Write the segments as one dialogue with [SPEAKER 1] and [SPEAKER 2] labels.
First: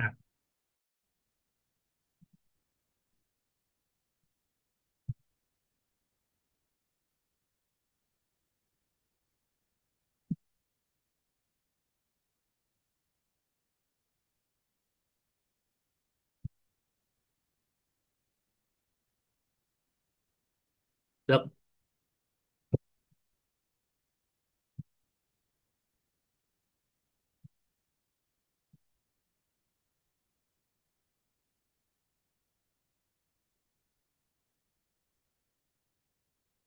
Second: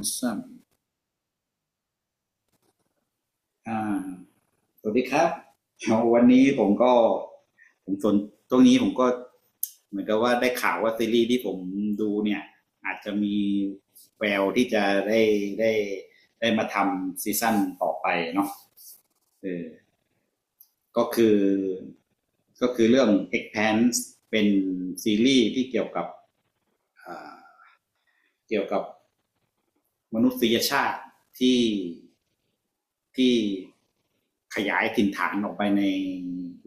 [SPEAKER 1] สวัสดีครับวันนี้ผมก็ผมสนตรงนี้ผมก็เหมือนกับว่าได้ข่าวว่าซีรีส์ที่ผมดูเนี่ยอาจจะมีแววที่จะได้ได้ได้มาทำซีซั่นต่อไปเนาะเออก็คือ
[SPEAKER 2] แล้ว
[SPEAKER 1] ก็คือเรื่อง Expanse เป็นซีรีส์ที่เกี่ยวกับ มนุษยชาติที่ที่ขยายถิ่นฐานออกไปใน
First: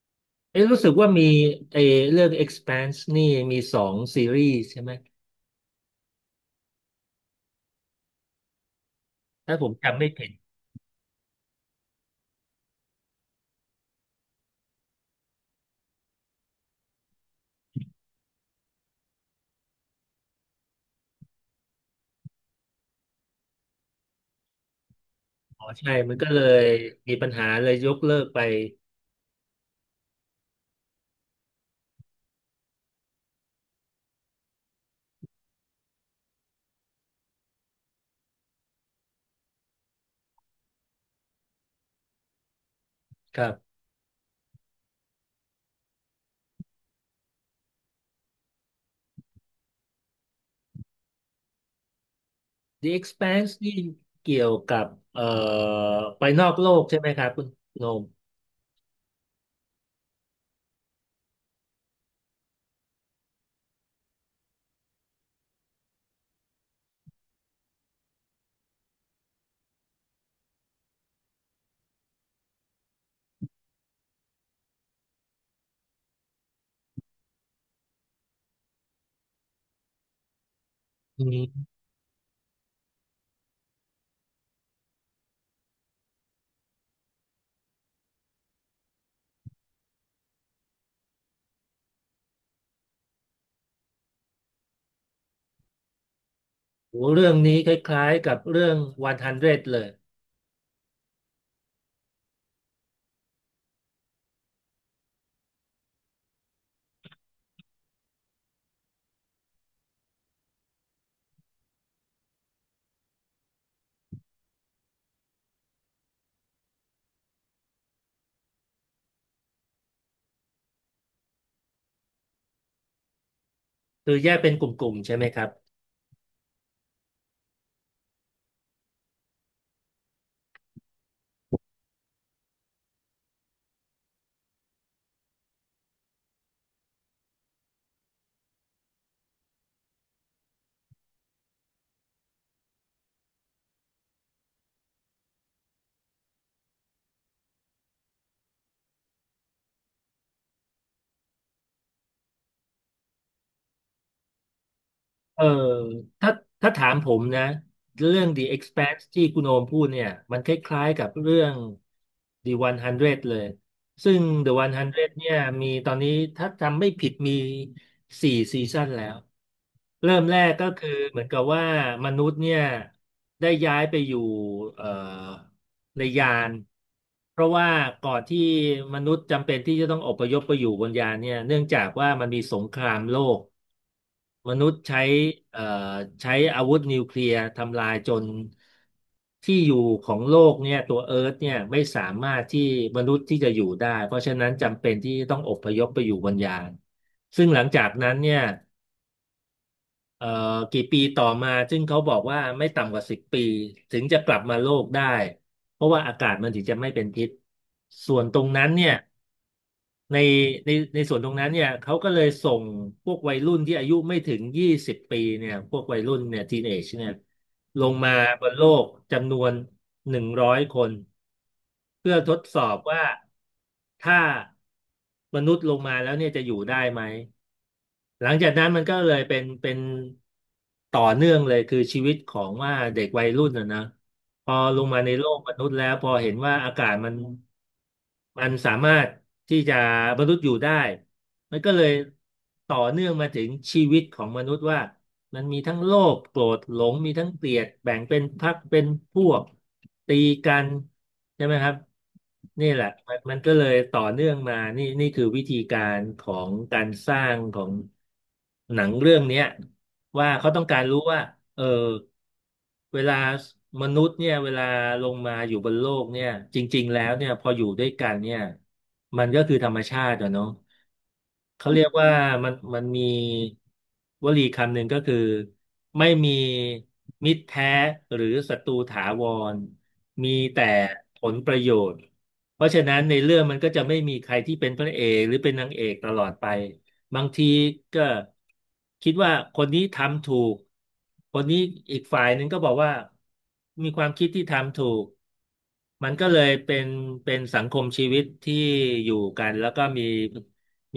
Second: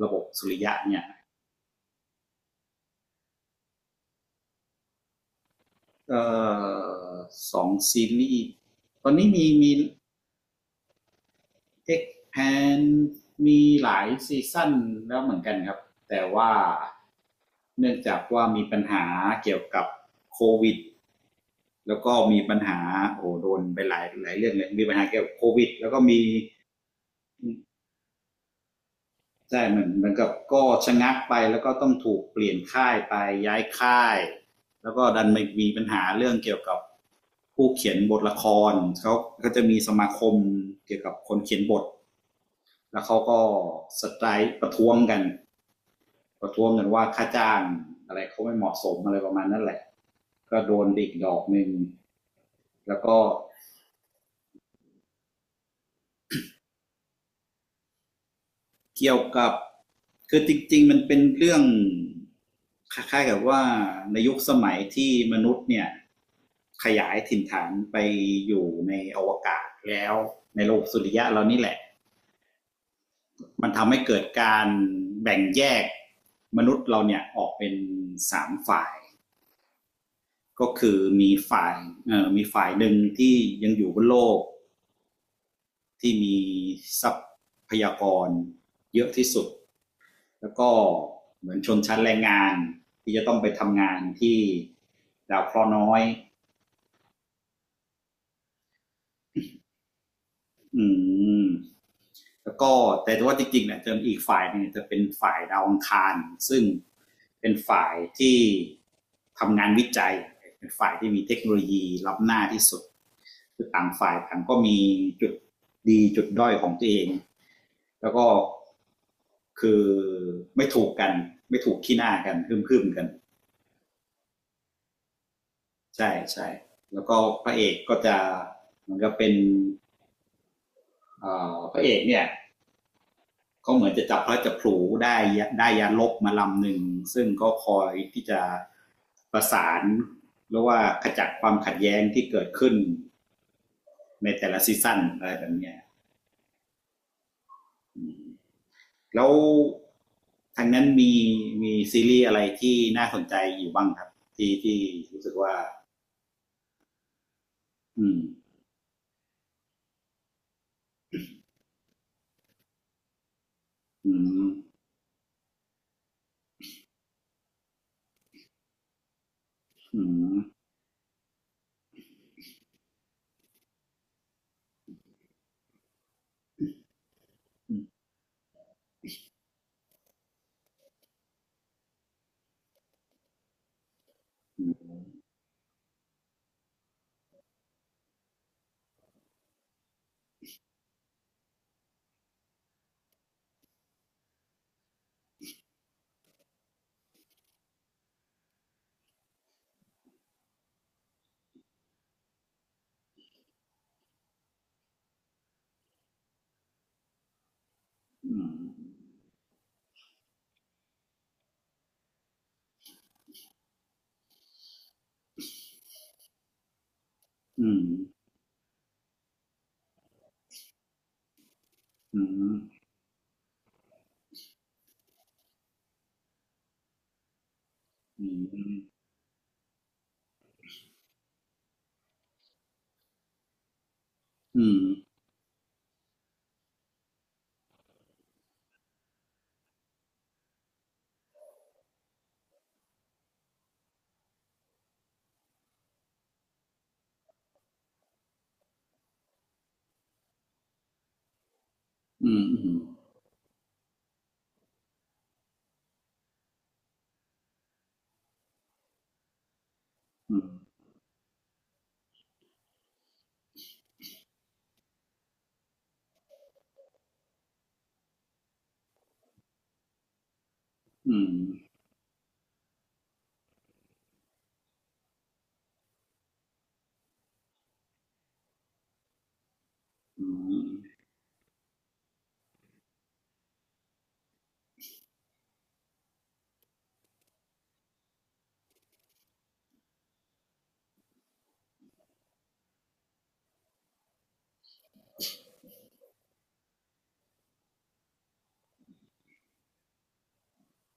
[SPEAKER 1] ระบบสุริ
[SPEAKER 2] เอ๊ะ
[SPEAKER 1] ยะ
[SPEAKER 2] รู้สึก
[SPEAKER 1] เนี่ย
[SPEAKER 2] ว่ามีเออเรื่อง Expanse นี่มีสองซีรีส์ใช่ไหม
[SPEAKER 1] ก็สองซีรีส์ตอนนี้มี
[SPEAKER 2] ถ้าผ
[SPEAKER 1] มี
[SPEAKER 2] มจำไม่ผิด
[SPEAKER 1] X p a n มีหลายซีซั่นแล้วเหมือนกันครับแต่ว่าเนื่องจากว่ามีปัญหาเกี่ยวกับโควิดแล้วก็มีปัญหาโอ้โดนไปหลายหลายเรื่องเลยมีปัญหาเกี่ยวกับโค
[SPEAKER 2] อ๋
[SPEAKER 1] วิ
[SPEAKER 2] อ
[SPEAKER 1] ดแล้
[SPEAKER 2] ใช่
[SPEAKER 1] วก็
[SPEAKER 2] มัน
[SPEAKER 1] มี
[SPEAKER 2] ก็เลยมีปัญหาเลยยกเลิกไป
[SPEAKER 1] ใช่เหมือนกับก็ชะงักไปแล้วก็ต้องถูกเปลี่ยนค่ายไปย้ายค่ายแล้วก็ดันไม่มีปัญหาเรื่องเกี่ยวกับผู้เขียนบทละครเขาก็จะมีสมาคมเกี่ยวกับคนเขียนบทแล้วเขา
[SPEAKER 2] ค
[SPEAKER 1] ก็
[SPEAKER 2] รับ
[SPEAKER 1] สไตรค์ประท้วงกันประท้วงกันว่าค่าจ้างอะไรเขาไม่เหมาะสมอะไรประมาณนั้นแหละก็โดนดิกดอกหนึ่ง
[SPEAKER 2] The
[SPEAKER 1] แล้วก็
[SPEAKER 2] Expanse นี่เกี่ยวกับเอ่อไปนอกโลกใช่ไหมครับคุณโนม
[SPEAKER 1] เกี่ยวกับคือจริงๆมันเป็นเรื่องคล้ายๆกับว่าในยุคสมัยที่มนุษย์เนี่ยขยายถิ่นฐานไปอยู่ในอวกาศแล้วในโลกสุริยะเรานี่แหละมันทำให้เกิดการแบ่งแยกมนุษย์เราเนี่ยออกเป็นสามฝ่ายก็คือ
[SPEAKER 2] อื
[SPEAKER 1] มีฝ่าย
[SPEAKER 2] ม
[SPEAKER 1] มีฝ่ายหนึ่งที่ยังอยู่บนโลกที่มีทรัพยากรเยอะที่สุด แล้วก็เหมือนชนชั้นแรงงานที่จะต้องไปทำงานที่ดาวเคราะห์น้อย
[SPEAKER 2] โหเรื่องนี้คล้ายๆกับเรื่อง100เลย
[SPEAKER 1] อืมแล้วก็แต่ว่าจริงๆเนี่ยจะอีกฝ่ายหนึงเ่จะเป็นฝ่ายดาวอังคารซึ่งเป็นฝ่ายที่ทำงานวิจัยเป็นฝ่ายที่มีเทคโนโลยีล้ำหน้าที่สุดคือต่างฝ่ายต่างก็มีจุดดีจุดด้อยของตัวเองแล้วก็คือไม่ถูกกันไม่ถูกขี้หน้ากันฮึ่มๆกัน
[SPEAKER 2] คือแยกเป็นกลุ่มๆใช่ไหมครับ
[SPEAKER 1] ใช่ใช่แล้วก็พระเอกก็จะเหมือนกับเป็นพระเอกเนี่ยก็เหมือนจะจับพระจับผลูได้ได้ยานลบมาลำหนึ่งซึ่งก็คอยที่จะประสานหรือว่าขจัดความขัดแย้งที่เกิดขึ้นในแต่ละซีซั่นอะไรแบบเนี้ยแล้วทางนั้นมีมีซีรีส์อะไรที่น่าสนใจอยู่บ้างครับที่รู้สึก
[SPEAKER 2] เออ
[SPEAKER 1] ว่า
[SPEAKER 2] ถ้าถ้าถามผมนะ
[SPEAKER 1] อื
[SPEAKER 2] เรื่
[SPEAKER 1] ม
[SPEAKER 2] อง The Expanse ที่คุณโอมพูดเนี่ยมันคล้ายๆกับเรื่อง The 100เลย
[SPEAKER 1] อื
[SPEAKER 2] ซึ่ง
[SPEAKER 1] ม
[SPEAKER 2] The 100เนี่ยมีตอนนี้ถ้าจำไม่ผิดมีสี่ซีซั่นแล้ว
[SPEAKER 1] อื
[SPEAKER 2] เริ่ม
[SPEAKER 1] ม
[SPEAKER 2] แรกก็คือเหมือนกับว่ามนุษย์เนี่ยได้ย้ายไปอยู่เอ่อในยานเพราะว่าก่อนที่มนุษย์จำเป็นที่จะต้องอพยพไปอยู่บนยานเนี่ยเนื่องจากว่ามันมีสงครามโลก ม
[SPEAKER 1] อื
[SPEAKER 2] นุษย์ใช้
[SPEAKER 1] ม
[SPEAKER 2] เอ่อใช้อาวุธนิวเคลียร์ทำลายจนที่อยู่ของโลกเนี่ยตัวเอิร์ธเนี่ยไม่สามารถที่มนุษย์ที่จะอยู่ได้เพราะฉะนั้นจำเป็นที่ต้องอพยพไปอยู่บนยานซึ่งหลังจากนั้นเนี่ยเอ่อกี่ปีต่อมาซึ่งเขาบอกว่าไม่ต่ำกว่าสิบปีถึงจะกลับมาโลกได้เพราะว่าอากาศมันถึงจะไม่เป็นพิษส่วน
[SPEAKER 1] อื
[SPEAKER 2] ตรงนั้
[SPEAKER 1] ม
[SPEAKER 2] นเนี่ย ในในส่วนตรงนั้นเนี่ยเขาก็เลยส่งพวกวัยรุ่นที่อายุไม่ถึงยี่สิบปีเนี่ยพวกวัยรุ่นเนี่ยทีนเอจเนี่ย
[SPEAKER 1] อื
[SPEAKER 2] ล
[SPEAKER 1] ม
[SPEAKER 2] งมาบนโลกจำนวนหนึ่งร้อยคนเพื่อ
[SPEAKER 1] อื
[SPEAKER 2] ทด
[SPEAKER 1] ม
[SPEAKER 2] สอบว่าถ้ามนุษย์ลงมาแล้วเนี่ยจะอยู่ได้ไหม
[SPEAKER 1] อื
[SPEAKER 2] หลังจากนั้น
[SPEAKER 1] ม
[SPEAKER 2] มันก็เลยเป็นต่อเนื่องเลยคือชีวิตของว่าเด็กวัยรุ่นนะนะพอ
[SPEAKER 1] อื
[SPEAKER 2] ล
[SPEAKER 1] ม
[SPEAKER 2] งมาในโลกมนุษย์แล้วพอเห็นว่าอากาศมัน มันสามารถที่จะมนุษย์อยู่ได้มันก็เลยต่อเนื่องมาถึงชีวิตของมนุษย์ว่ามันมีทั้งโลภโกรธหลงมีทั้งเกลียดแบ่งเป็นพรรคเป็นพวกตีกันใช่ไหมครับ
[SPEAKER 1] อืมอื
[SPEAKER 2] นี่
[SPEAKER 1] ม
[SPEAKER 2] แหละมันก็เลยต่อเนื่องมานี่คือวิธีการของการสร้างของหนังเรื่องเนี้ยว่า
[SPEAKER 1] อืม
[SPEAKER 2] เขาต้องการรู้ว่าเออ เวลามนุษย์เนี่ยเวลาลงมาอยู่บนโลกเนี่ยจริงๆแล้วเนี่ยพออยู่ด้วยกันเนี่ยมันก็คือธรรมชาติอะเนาะ
[SPEAKER 1] อืม
[SPEAKER 2] เขาเรียกว่ามันมีวลีคำหนึ่งก็คือไม่มีมิตรแท้หรือศัตรูถาวร
[SPEAKER 1] อื
[SPEAKER 2] มีแต่
[SPEAKER 1] ม
[SPEAKER 2] ผลประโยชน์เพราะฉะนั้นในเรื่องมันก็จะไม่มีใครที่เป็นพระเอกหรือเป็นนางเอกตลอดไป บางทีก็คิดว่าคนนี้ทำถูก คนนี้อีกฝ่ายหนึ่งก็บอกว่ามีความคิดที่ทำถูกมันก็เลยเป็นสังคมชีวิตที่อยู่กันแล้วก็มี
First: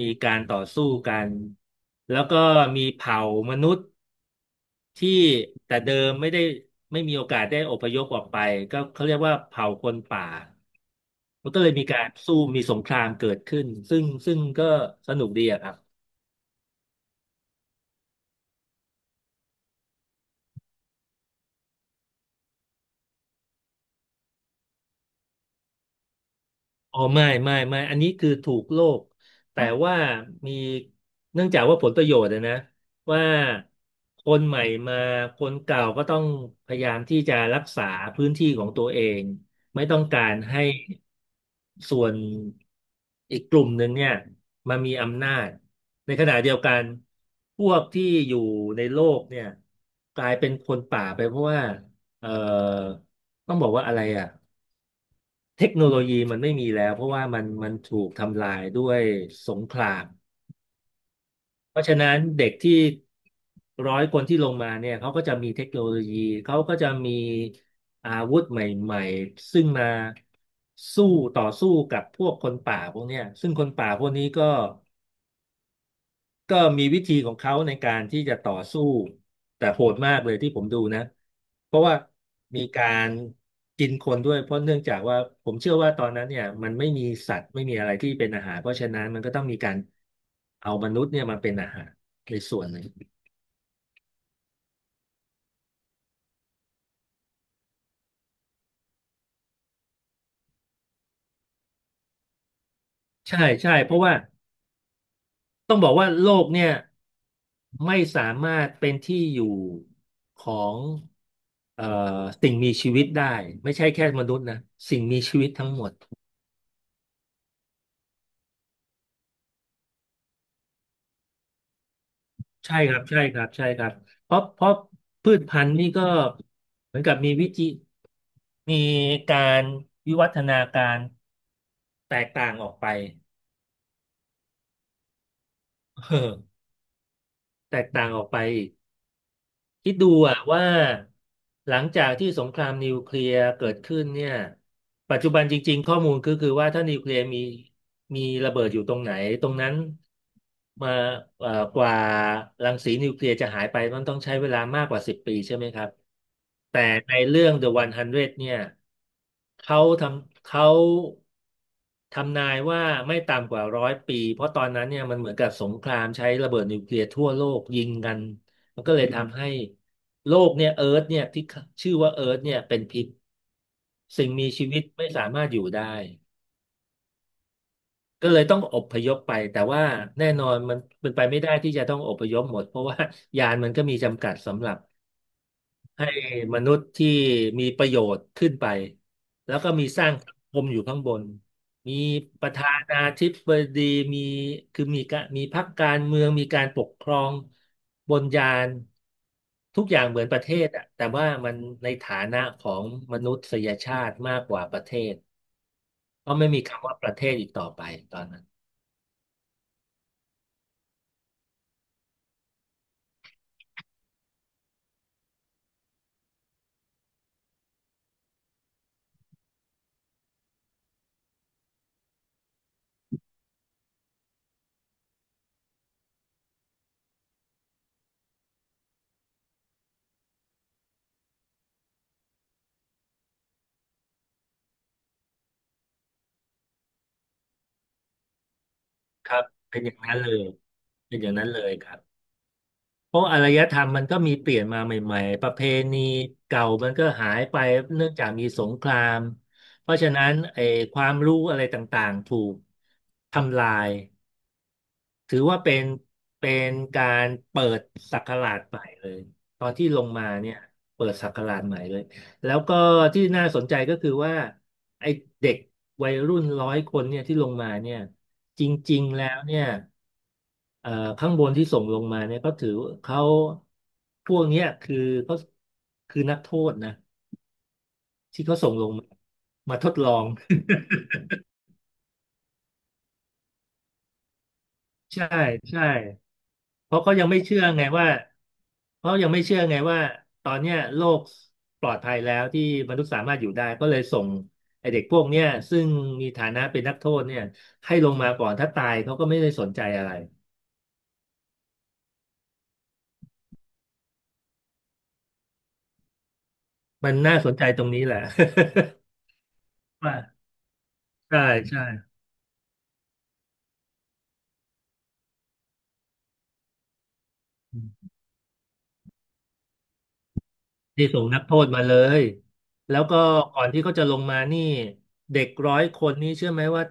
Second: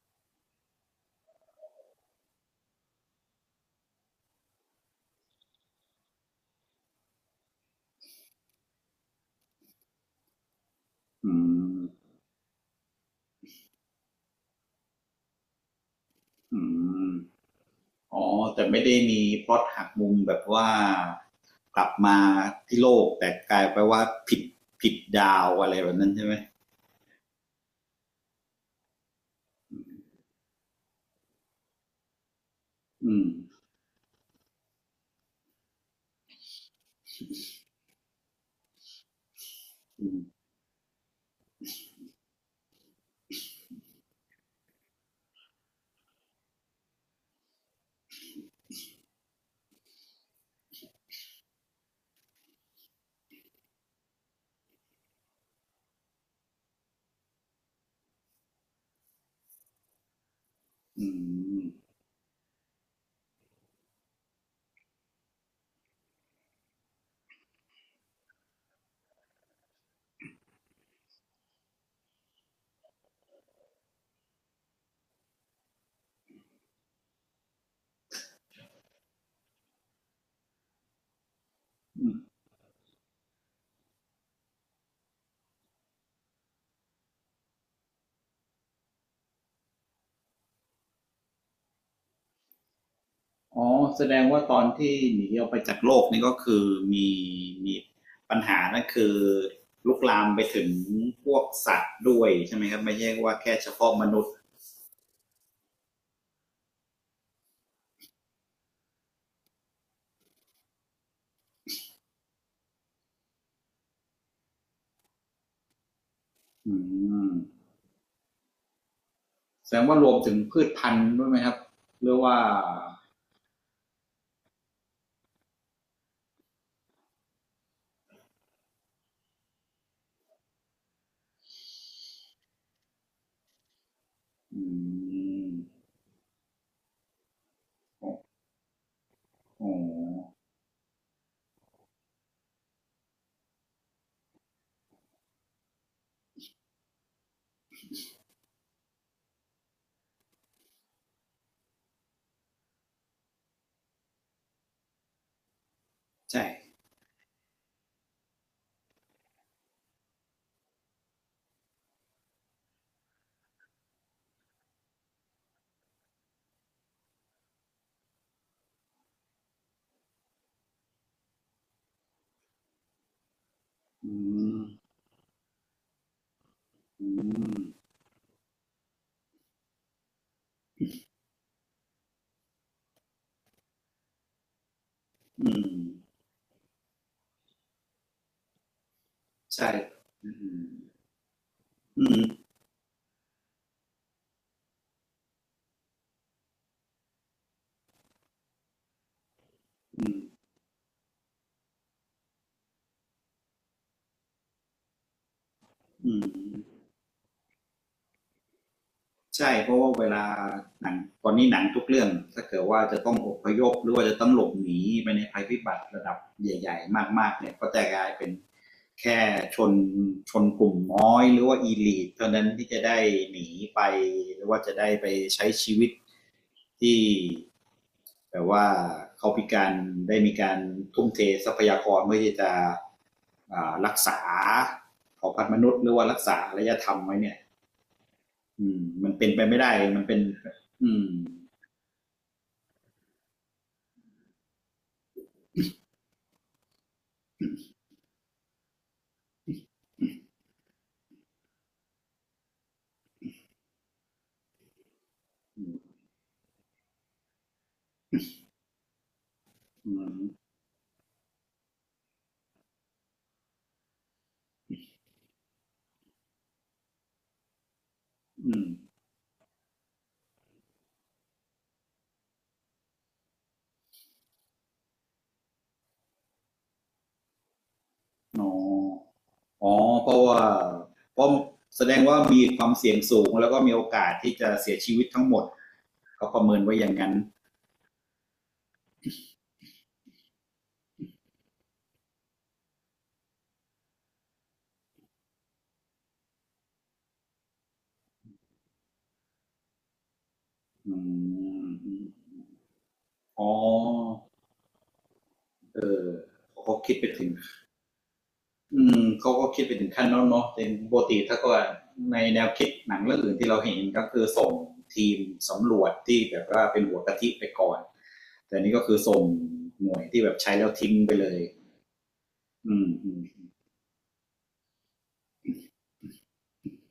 [SPEAKER 2] มีการต่อสู้กันแล้วก็มีเผ่ามนุษย์ที่แต่เดิมไม่มีโอกาสได้อพยพออกไปก็เขาเรียกว่าเผ่าคนป่า
[SPEAKER 1] อื
[SPEAKER 2] มันก็เลยมีกา
[SPEAKER 1] ม
[SPEAKER 2] รสู้มีสงครามเกิดขึ้นซึ่งก็สนุกดีอะครับ
[SPEAKER 1] อืมอ๋อแต่ไม่ได้มีพล็อตหักมุมแบบว่ากลับมาที่โลกแต่กลายไปว่าผิดผิดดาวอะไรแบบนั้นใช่ไหม
[SPEAKER 2] อ๋อไม่อันนี้คือถูกโลกแต่ว่ามีเนื่องจากว่าผลประโยชน์อะนะ
[SPEAKER 1] อื
[SPEAKER 2] ว่า
[SPEAKER 1] ม
[SPEAKER 2] คนใหม่มาคนเก่าก็ต้องพยายามที่จะรักษาพื้นที่ของตัวเองไม่ต้อง
[SPEAKER 1] อืม
[SPEAKER 2] การให้ส่วนอีกกลุ่มหนึ่งเนี่ยมามีอำนาจในขณะเดียวกันพวกที่อยู่ในโลกเนี่ยกลายเป็นคนป่าไปเพราะว่าเอ่อต้องบอกว่าอะไรอ่ะ เทคโนโลยีมันไม่มีแล้วเพราะว่ามันถูกทำลายด้วยสงคราม
[SPEAKER 1] อืม
[SPEAKER 2] เพราะฉะนั้นเด็กที่ร้อยคนที่ลงมาเนี่ยเขาก็จะมีเทคโนโลยีเขาก็จะมีอาวุธใหม่ๆซึ่งมาสู้ต่อสู้กับพวกคนป่าพวกเนี้ยซึ่งคนป่าพวกนี้ก็ ก็มีวิธีของเขาในการที่จะต่อสู้แต่โหดมากเลยที่ผมดูนะเพราะว่า
[SPEAKER 1] อืม
[SPEAKER 2] มีการกินคนด้วยเพราะเนื่องจากว่าผมเชื่อว่าตอนนั้นเนี่ยมันไม่มีสัตว์ไม่มีอะไรที่เป็นอาหารเพราะฉะนั้นมันก็ต้องมีการเอามนุษย์เนี่ยมาเป็นอาหารในส่วนหนึ่ง
[SPEAKER 1] อ๋อแสดงว่าตอนที่หนีออกไปจากโลกนี่ก็คือมีมีปัญหานั่นคือลุกลามไปถึงพวกสัตว์ด้วยใช่ไหมครับไม่ใช่ว่า
[SPEAKER 2] ใช่
[SPEAKER 1] แค่เฉ
[SPEAKER 2] ใช่
[SPEAKER 1] พาะ
[SPEAKER 2] เพราะ
[SPEAKER 1] ม
[SPEAKER 2] ว่า
[SPEAKER 1] นุษย์
[SPEAKER 2] ต้องบอกว่าโลกเนี่ยไม่สามารถเป็นที่อยู่ของเอ่อสิ่งมีชีวิตได้ไม่ใช่แค่มนุษย์นะสิ่งมีชีวิตทั้งหมด
[SPEAKER 1] อืมแสดงว่ารวมถึงพืชพันธุ์ด้วยไหมครับหรือว่า
[SPEAKER 2] ใช่ครับใช่ครับใช่ครับเพราะพืชพันธุ์นี่ก็เหมือนกับมีการวิวัฒนาการแตกต่างออกไป
[SPEAKER 1] อืม
[SPEAKER 2] เออแตก
[SPEAKER 1] โอ
[SPEAKER 2] ต่างออก
[SPEAKER 1] ้
[SPEAKER 2] ไป
[SPEAKER 1] โ
[SPEAKER 2] คิดดู
[SPEAKER 1] ห
[SPEAKER 2] อะว่าหลังจากที่สงครามนิวเคลียร์เกิดขึ้นเนี่ยปัจจุบันจริงๆข้อมูลคือว่าถ้านิวเคลียร์มีระเบิดอยู่ตรงไหนตรงนั้นมาเอ่อกว่ารังสีนิวเคลียร์จะหายไปมันต้องใช้เวลามากกว่าสิบปีใช่ไหมครับ
[SPEAKER 1] ใช่
[SPEAKER 2] แต่ในเรื่อง The 100เนี่ยเขาทำนายว่าไม่ต่ำกว่าร้อยปีเพราะตอนนั้นเนี่ยมันเหมือนกับสงครามใช้ระเบิดนิวเคลียร์ทั่วโลกยิงกัน มันก็เลยทำให้โลกเนี่ยเอิร์ธเนี่ยที่ชื่อว่าเอิร์ธเนี่ยเป็นพิษ
[SPEAKER 1] อื
[SPEAKER 2] สิ่งมี
[SPEAKER 1] ม
[SPEAKER 2] ชีวิตไม่สามารถอยู่ได้
[SPEAKER 1] อืม
[SPEAKER 2] ก็เลยต้องอพยพไปแต่ว่าแน่นอนมันเป็นไปไม่ได้ที่จะต้องอพยพหมดเพราะว่า ยานมันก็มีจำกัดสำหรับ
[SPEAKER 1] อืม
[SPEAKER 2] ให้มนุษย์ที่มีประโยชน์ขึ้นไปแล้ว
[SPEAKER 1] ใช่
[SPEAKER 2] ก็มีสร้าง
[SPEAKER 1] อื
[SPEAKER 2] สังค
[SPEAKER 1] ม
[SPEAKER 2] มอยู่ข้างบนมี
[SPEAKER 1] อืม
[SPEAKER 2] ประธานาธิบดีมีคือมีกะมีพรรคการเมืองมีการปกครองบนยานทุกอย่า
[SPEAKER 1] อื
[SPEAKER 2] งเหมือน
[SPEAKER 1] ม
[SPEAKER 2] ประเทศอะแต่ว่ามันในฐานะของมนุษยชาติมากกว่าประเทศ
[SPEAKER 1] อืม
[SPEAKER 2] เพราะไม่มีคำว่าประเทศอีกต่อไปตอนนั้น
[SPEAKER 1] ใช่เพราะว่าเวลาหนังตอนนี้หนังทุกเรื่องถ้าเกิดว่าจะต้องอพยพหรือว่าจะต้องหลบหนีไปในภัยพิบัติระดับใหญ่ๆมากๆเนี่ยก็จะกลายเป็นแค่ชนชนกลุ่มน้อยหรือว่าอีลีทเท่านั้นที่จะได้หนีไปหรือว่าจะได้ไปใช้ชีวิตที่แบบว่าเขาพิการได้มีการทุ่มเททรัพยากรเพื่อที่จะรักษาเผ่าพันธุ์มนุษย์หรือว่ารักษาอารยธรรมไว้เนี่ย อืมมันเป็
[SPEAKER 2] ค
[SPEAKER 1] น
[SPEAKER 2] รั
[SPEAKER 1] ไป
[SPEAKER 2] บ
[SPEAKER 1] ไม่ได้
[SPEAKER 2] เป็นอย่าง
[SPEAKER 1] มันเป็
[SPEAKER 2] นั้
[SPEAKER 1] น
[SPEAKER 2] นเลย
[SPEAKER 1] อืม
[SPEAKER 2] เป็นอย่างนั้นเลยครับ เพราะอารยธรรมมันก็มีเปลี่ยนมาใหม่ๆ ประเพณีเก่ามันก็หายไปเนื่องจากมีสงคราม เพราะฉะนั้นไอ้ความรู้อะไรต่างๆถูกทำลาย ถือว่า
[SPEAKER 1] อื
[SPEAKER 2] เป็น
[SPEAKER 1] ม
[SPEAKER 2] เป็นการเปิดศักราชใหม่เลยตอนที่
[SPEAKER 1] อื
[SPEAKER 2] ลง
[SPEAKER 1] ม
[SPEAKER 2] มาเนี่ยเปิดศักราชใหม่เลยแล้วก็ที่น่าสนใจก็คือว่าไอ้เด็กวัยรุ่นร้อยคนเนี่ยที่ลงมาเนี่ย
[SPEAKER 1] อื
[SPEAKER 2] จ
[SPEAKER 1] ม
[SPEAKER 2] ริงๆแล้วเนี่ยเอ่อข้างบนที่ส่งลงมาเนี่ยก็ถือเขาพวกเนี้ยคือเขาคือนักโทษนะ
[SPEAKER 1] อ๋
[SPEAKER 2] ที่
[SPEAKER 1] อ
[SPEAKER 2] เขาส่งลงมา
[SPEAKER 1] อ๋อ
[SPEAKER 2] มาทดล
[SPEAKER 1] เพ
[SPEAKER 2] อ
[SPEAKER 1] ราะ
[SPEAKER 2] ง
[SPEAKER 1] ว่าเพราะแสดงว่ามีความเสี่ยงสูงแล้วก็มีโอกาสที่จะเสียชีวิต ทั้ง
[SPEAKER 2] ใช่
[SPEAKER 1] หมด
[SPEAKER 2] ใช่
[SPEAKER 1] เขาประเมินไว้อ
[SPEAKER 2] เพ
[SPEAKER 1] ย่าง
[SPEAKER 2] ราะ
[SPEAKER 1] นั้
[SPEAKER 2] เขา
[SPEAKER 1] น
[SPEAKER 2] ยังไม่เชื่อไงว่าเพราะยังไม่เชื่อไงว่าตอนเนี้ยโลกปลอดภัยแล้วที่มนุษย์สามารถอยู่ได้ก็เลยส่งไอเด็กพวกเนี้ยซึ่งมีฐานะเป็นนักโทษเนี่ยให้ลงมาก่อนถ้าตายเขาก็ไม่ได้สนใจอะไร
[SPEAKER 1] อืมอ๋อเขาคิดไป
[SPEAKER 2] มัน
[SPEAKER 1] ถึง
[SPEAKER 2] น่าสนใจตรงนี้แหละ
[SPEAKER 1] อืมเขาก็คิดไปถึงขั้ น
[SPEAKER 2] ว่า
[SPEAKER 1] นั้นเนาะแต่ปกติถ้า
[SPEAKER 2] ใช่
[SPEAKER 1] ก็
[SPEAKER 2] ใช่
[SPEAKER 1] ในแนวคิดหนังเรื่องอื่นที่เราเห็นก็คือส่งทีมสำรวจที่แบบว่าเป็นหัวกะทิไปก่อนแต่นี่ก็คือส่งหน่วยที่แบบใช้แล้วทิ้ง
[SPEAKER 2] ที่
[SPEAKER 1] ไป
[SPEAKER 2] ส่ง
[SPEAKER 1] เลย
[SPEAKER 2] นักโทษมาเลย
[SPEAKER 1] อืม
[SPEAKER 2] แล้ว
[SPEAKER 1] อื
[SPEAKER 2] ก็
[SPEAKER 1] ม
[SPEAKER 2] ก่อนที่เขาจะลงมานี่เด็กร้อยคนนี่เชื่อไหมว่า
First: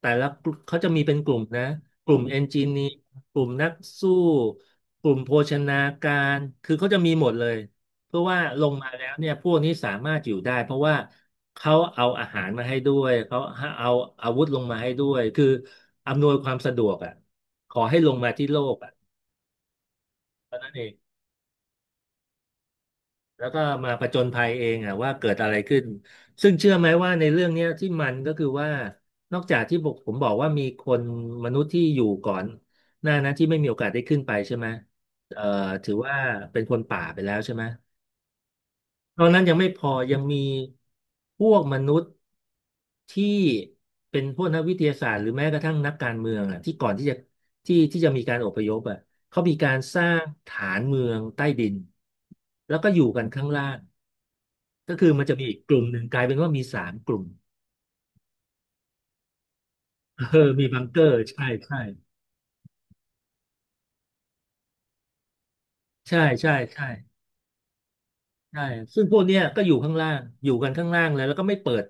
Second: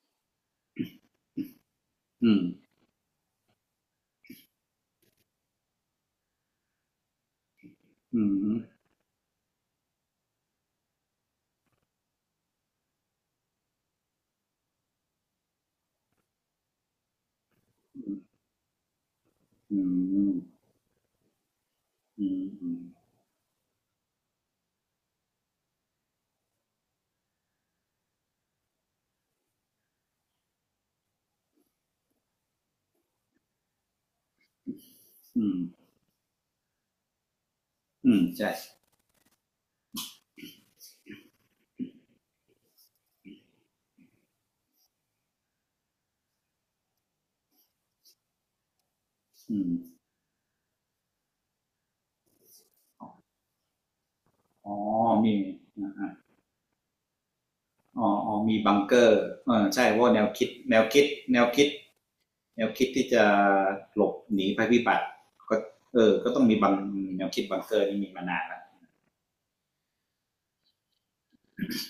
[SPEAKER 2] แต่ละกลุ่มเขาจะมีเป็นกลุ่มนะกลุ่ม
[SPEAKER 1] อื
[SPEAKER 2] เอ
[SPEAKER 1] ม
[SPEAKER 2] นจิเนียร์กลุ่มนักสู้กลุ่มโภชนาการคือเขาจะมีหมดเลยเพื่
[SPEAKER 1] อื
[SPEAKER 2] อ
[SPEAKER 1] ม
[SPEAKER 2] ว่า
[SPEAKER 1] อืม
[SPEAKER 2] ลงมาแล้วเนี่ยพวกนี้สามารถอยู่ได้เพราะว่าเขาเอาอาหารมาให้ด้วยเขาเอาอาวุธลงมาให้ด้วยคืออำนวยความสะดวกอ่ะขอให้ลงมาที่โลกอ่ะ
[SPEAKER 1] อืม
[SPEAKER 2] เท่านั้นเอง
[SPEAKER 1] อืมอืม
[SPEAKER 2] แล้วก็มาผจญภัยเองอ่ะว่าเกิดอะไรขึ้นซึ่งเชื่อไหมว่าในเรื่องเนี้ยที่มันก็คือว่านอกจากที่บอกผมบอกว่ามีคนมนุษย์ที่อยู่ก่อนหน้านั้นที่ไม่มีโอกาสได้ขึ้นไปใช่ไหมเอ่อ
[SPEAKER 1] อืม
[SPEAKER 2] ถือว่าเป็นคนป่าไปแล้วใช่ไหม
[SPEAKER 1] ใช่
[SPEAKER 2] ตอนนั้นยังไม่พอยังมีพวกมนุษย์ที่เป็นพวกนักวิทยาศาสตร์หรือแม้กระทั่งนักการเมืองอ่ะที่ก่อนที่จะที่จะมีการอพยพอ่ะเขามี
[SPEAKER 1] อื
[SPEAKER 2] การ
[SPEAKER 1] ม
[SPEAKER 2] สร้างฐานเมืองใต้ดินแล้วก็อยู่กันข้างล่าง
[SPEAKER 1] อ๋อ
[SPEAKER 2] ก็คือมัน
[SPEAKER 1] มี
[SPEAKER 2] จะมีอีกกลุ่มหนึ่
[SPEAKER 1] อ
[SPEAKER 2] งกลายเป็นว่ามีสามกลุ่ม
[SPEAKER 1] ๋ออ๋อมีบังเกอร์เออใช่เพราะว่าแนว
[SPEAKER 2] เอ
[SPEAKER 1] คิด
[SPEAKER 2] อมี
[SPEAKER 1] แน
[SPEAKER 2] บั
[SPEAKER 1] ว
[SPEAKER 2] งเก
[SPEAKER 1] คิด
[SPEAKER 2] อร์
[SPEAKER 1] แนวคิด แนวคิดที่จะหลบหนีภัยพิบัติก็เออ
[SPEAKER 2] ใช่
[SPEAKER 1] ก็ต้อง
[SPEAKER 2] ใช่
[SPEAKER 1] มีบาง
[SPEAKER 2] ใช่
[SPEAKER 1] แนวคิดบังเกอร์นี่มีมานานแล้ว
[SPEAKER 2] ใช่ซึ่งพวกเนี้ยก็อยู่ข้างล่างอยู่กันข้างล่างเลยแล้วก็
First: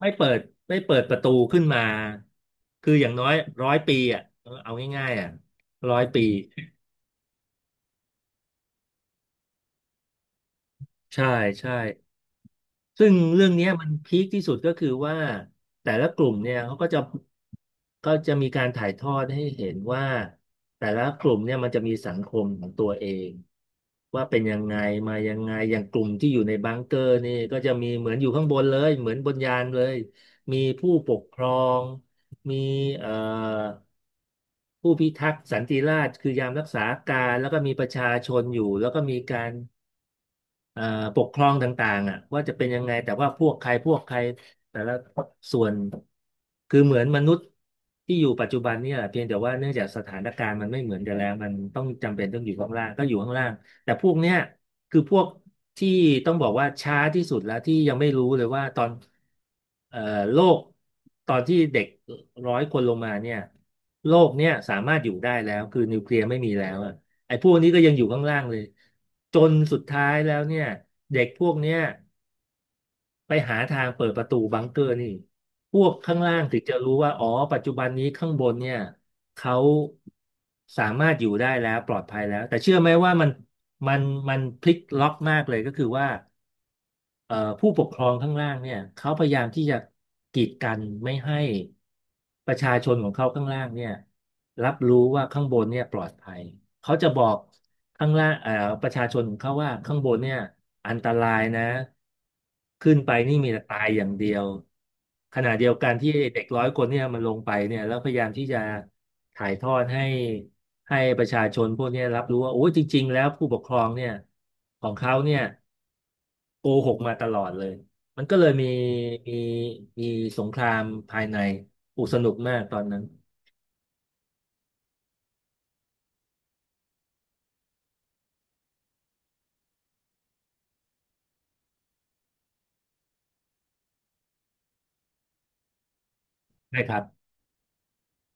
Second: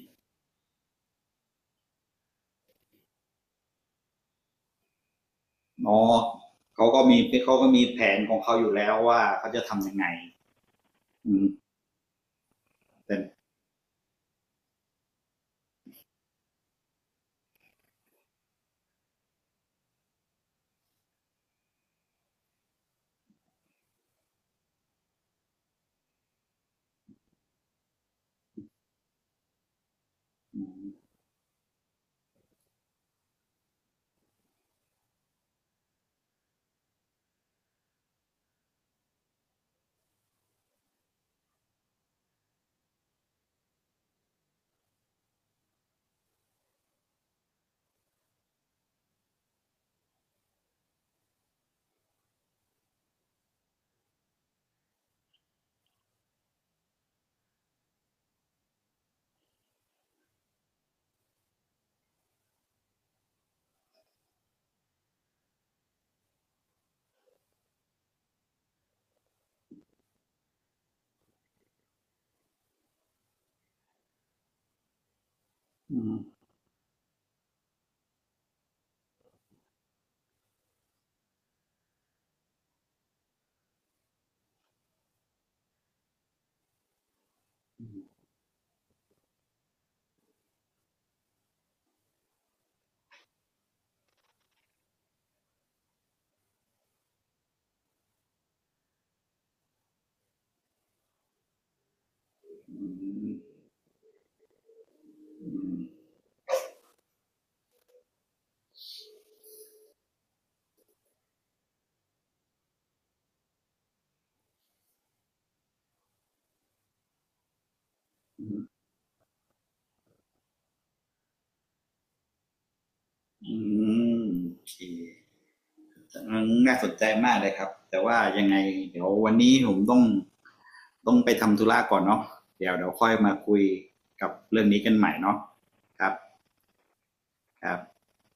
[SPEAKER 2] ไม่เปิดไม่เปิดประตูขึ้นมา คืออย่างน้อยร้อยปีอ่ะเอาง่ายๆอ่ะร้อย
[SPEAKER 1] เนาะ
[SPEAKER 2] ปี
[SPEAKER 1] เขาก็มีเขาก็มีแผนของเขาอยู่แล้วว่าเขาจะทำยังไง
[SPEAKER 2] ใช่
[SPEAKER 1] อืม
[SPEAKER 2] ใช่ ซึ่ง
[SPEAKER 1] แต่
[SPEAKER 2] เรื่องเนี้ยมันพีคที่สุดก็คือว่าแต่ละกลุ่มเนี่ยเขาก็จะมีการถ่ายทอดให้เห็นว่าแต่ละกลุ่มเนี่ยมันจะมีสังคมของตัวเองว่าเป็นยังไงมายังไงอย่างกลุ่มที่อยู่ในบังเกอร์นี่ก็จะมีเหมือนอยู่ข้างบนเลยเหมือนบนยานเลยมี
[SPEAKER 1] อืม
[SPEAKER 2] ผู้ปกครองมีเอ่อผู้พิทักษ์สันติราษฎร์คือยามรักษาการแล้วก็มีประชาชนอยู่แล้วก็มีการ เอ่อปกครองต่างๆอ่ะว่าจะเป็นยังไงแต่ว่าพวกใครพวกใครแต่ละส่วนคือเหมือนมนุษย์ที่อยู่ปัจจุบันเนี่ยแหละเพียงแต่ว่าเนื่องจากสถานการณ์มันไม่เหมือนกันแล้วมันต้องจำเป็นต้องอยู่ข้างล่างก็อยู่ข้างล่างแต่พวกเนี้ยคือพวกที่ต้องบอกว่าช้าที่สุดแล้วที่ยังไม่รู้เลยว่าตอนเอ่อโลกตอนที่เด็กร้อยคนลงมาเนี่ยโลกเนี่ยสามารถอยู่ได้แล้วคือนิวเคลียร์ไม่มีแล้วอะ ไอ้พวกนี้ก็ยังอยู่ข้างล่างเลยจนสุดท้ายแล้วเนี่ยเด็กพวกเนี้ยไปหาทางเปิดประตูบังเกอร์นี่พวก
[SPEAKER 1] อืม
[SPEAKER 2] ข้างล่างถึงจะรู้ว่าอ๋อปัจจุบันนี้ข้างบนเนี่ยเขาสามารถอยู่ได้แล้วปลอดภัยแล้วแต่เชื่อไหมว่ามันมันพลิกล็อกมากเลยก็คือว่า ผู้ปกครองข้างล่างเนี่ยเขาพยายามที่จะกีดกันไม่ให้ประชาชนของเขาข้างล่างเนี่ยรับรู้ว่าข้างบนเนี่ยปลอดภัยเขาจะบอกข้างล่างประชาชนของเขาว่าข้างบนเนี่ยอันตรายนะขึ้นไปนี่มีแต่ตายอย่างเดียวข
[SPEAKER 1] อื
[SPEAKER 2] ณะเดียวกัน
[SPEAKER 1] ม
[SPEAKER 2] ที่เด็กร้อยคนเนี่ยมันลงไปเนี่ยแล้วพยายามที่จะถ่ายทอดให้ประชาชนพวกเนี้ยรับรู้ว่าโอ้ยจริงๆแล้วผู้ปกครองเนี่ยของเขาเนี่ย โกหกมาตลอดเลย มันก็เลยมีมีสงครามภายในอุกสนุกมากตอนนั้น
[SPEAKER 1] โอเคน่าสนใจมากเลยครับแต่ว่ายังไงเดี๋ยววันนี้ผมต้องไปทำธุระก่อนเนาะเดี๋ยวค่อยมาคุยกับเรื่องนี้กันใหม่เนาะครับ
[SPEAKER 2] ใช่ครับ
[SPEAKER 1] ครับ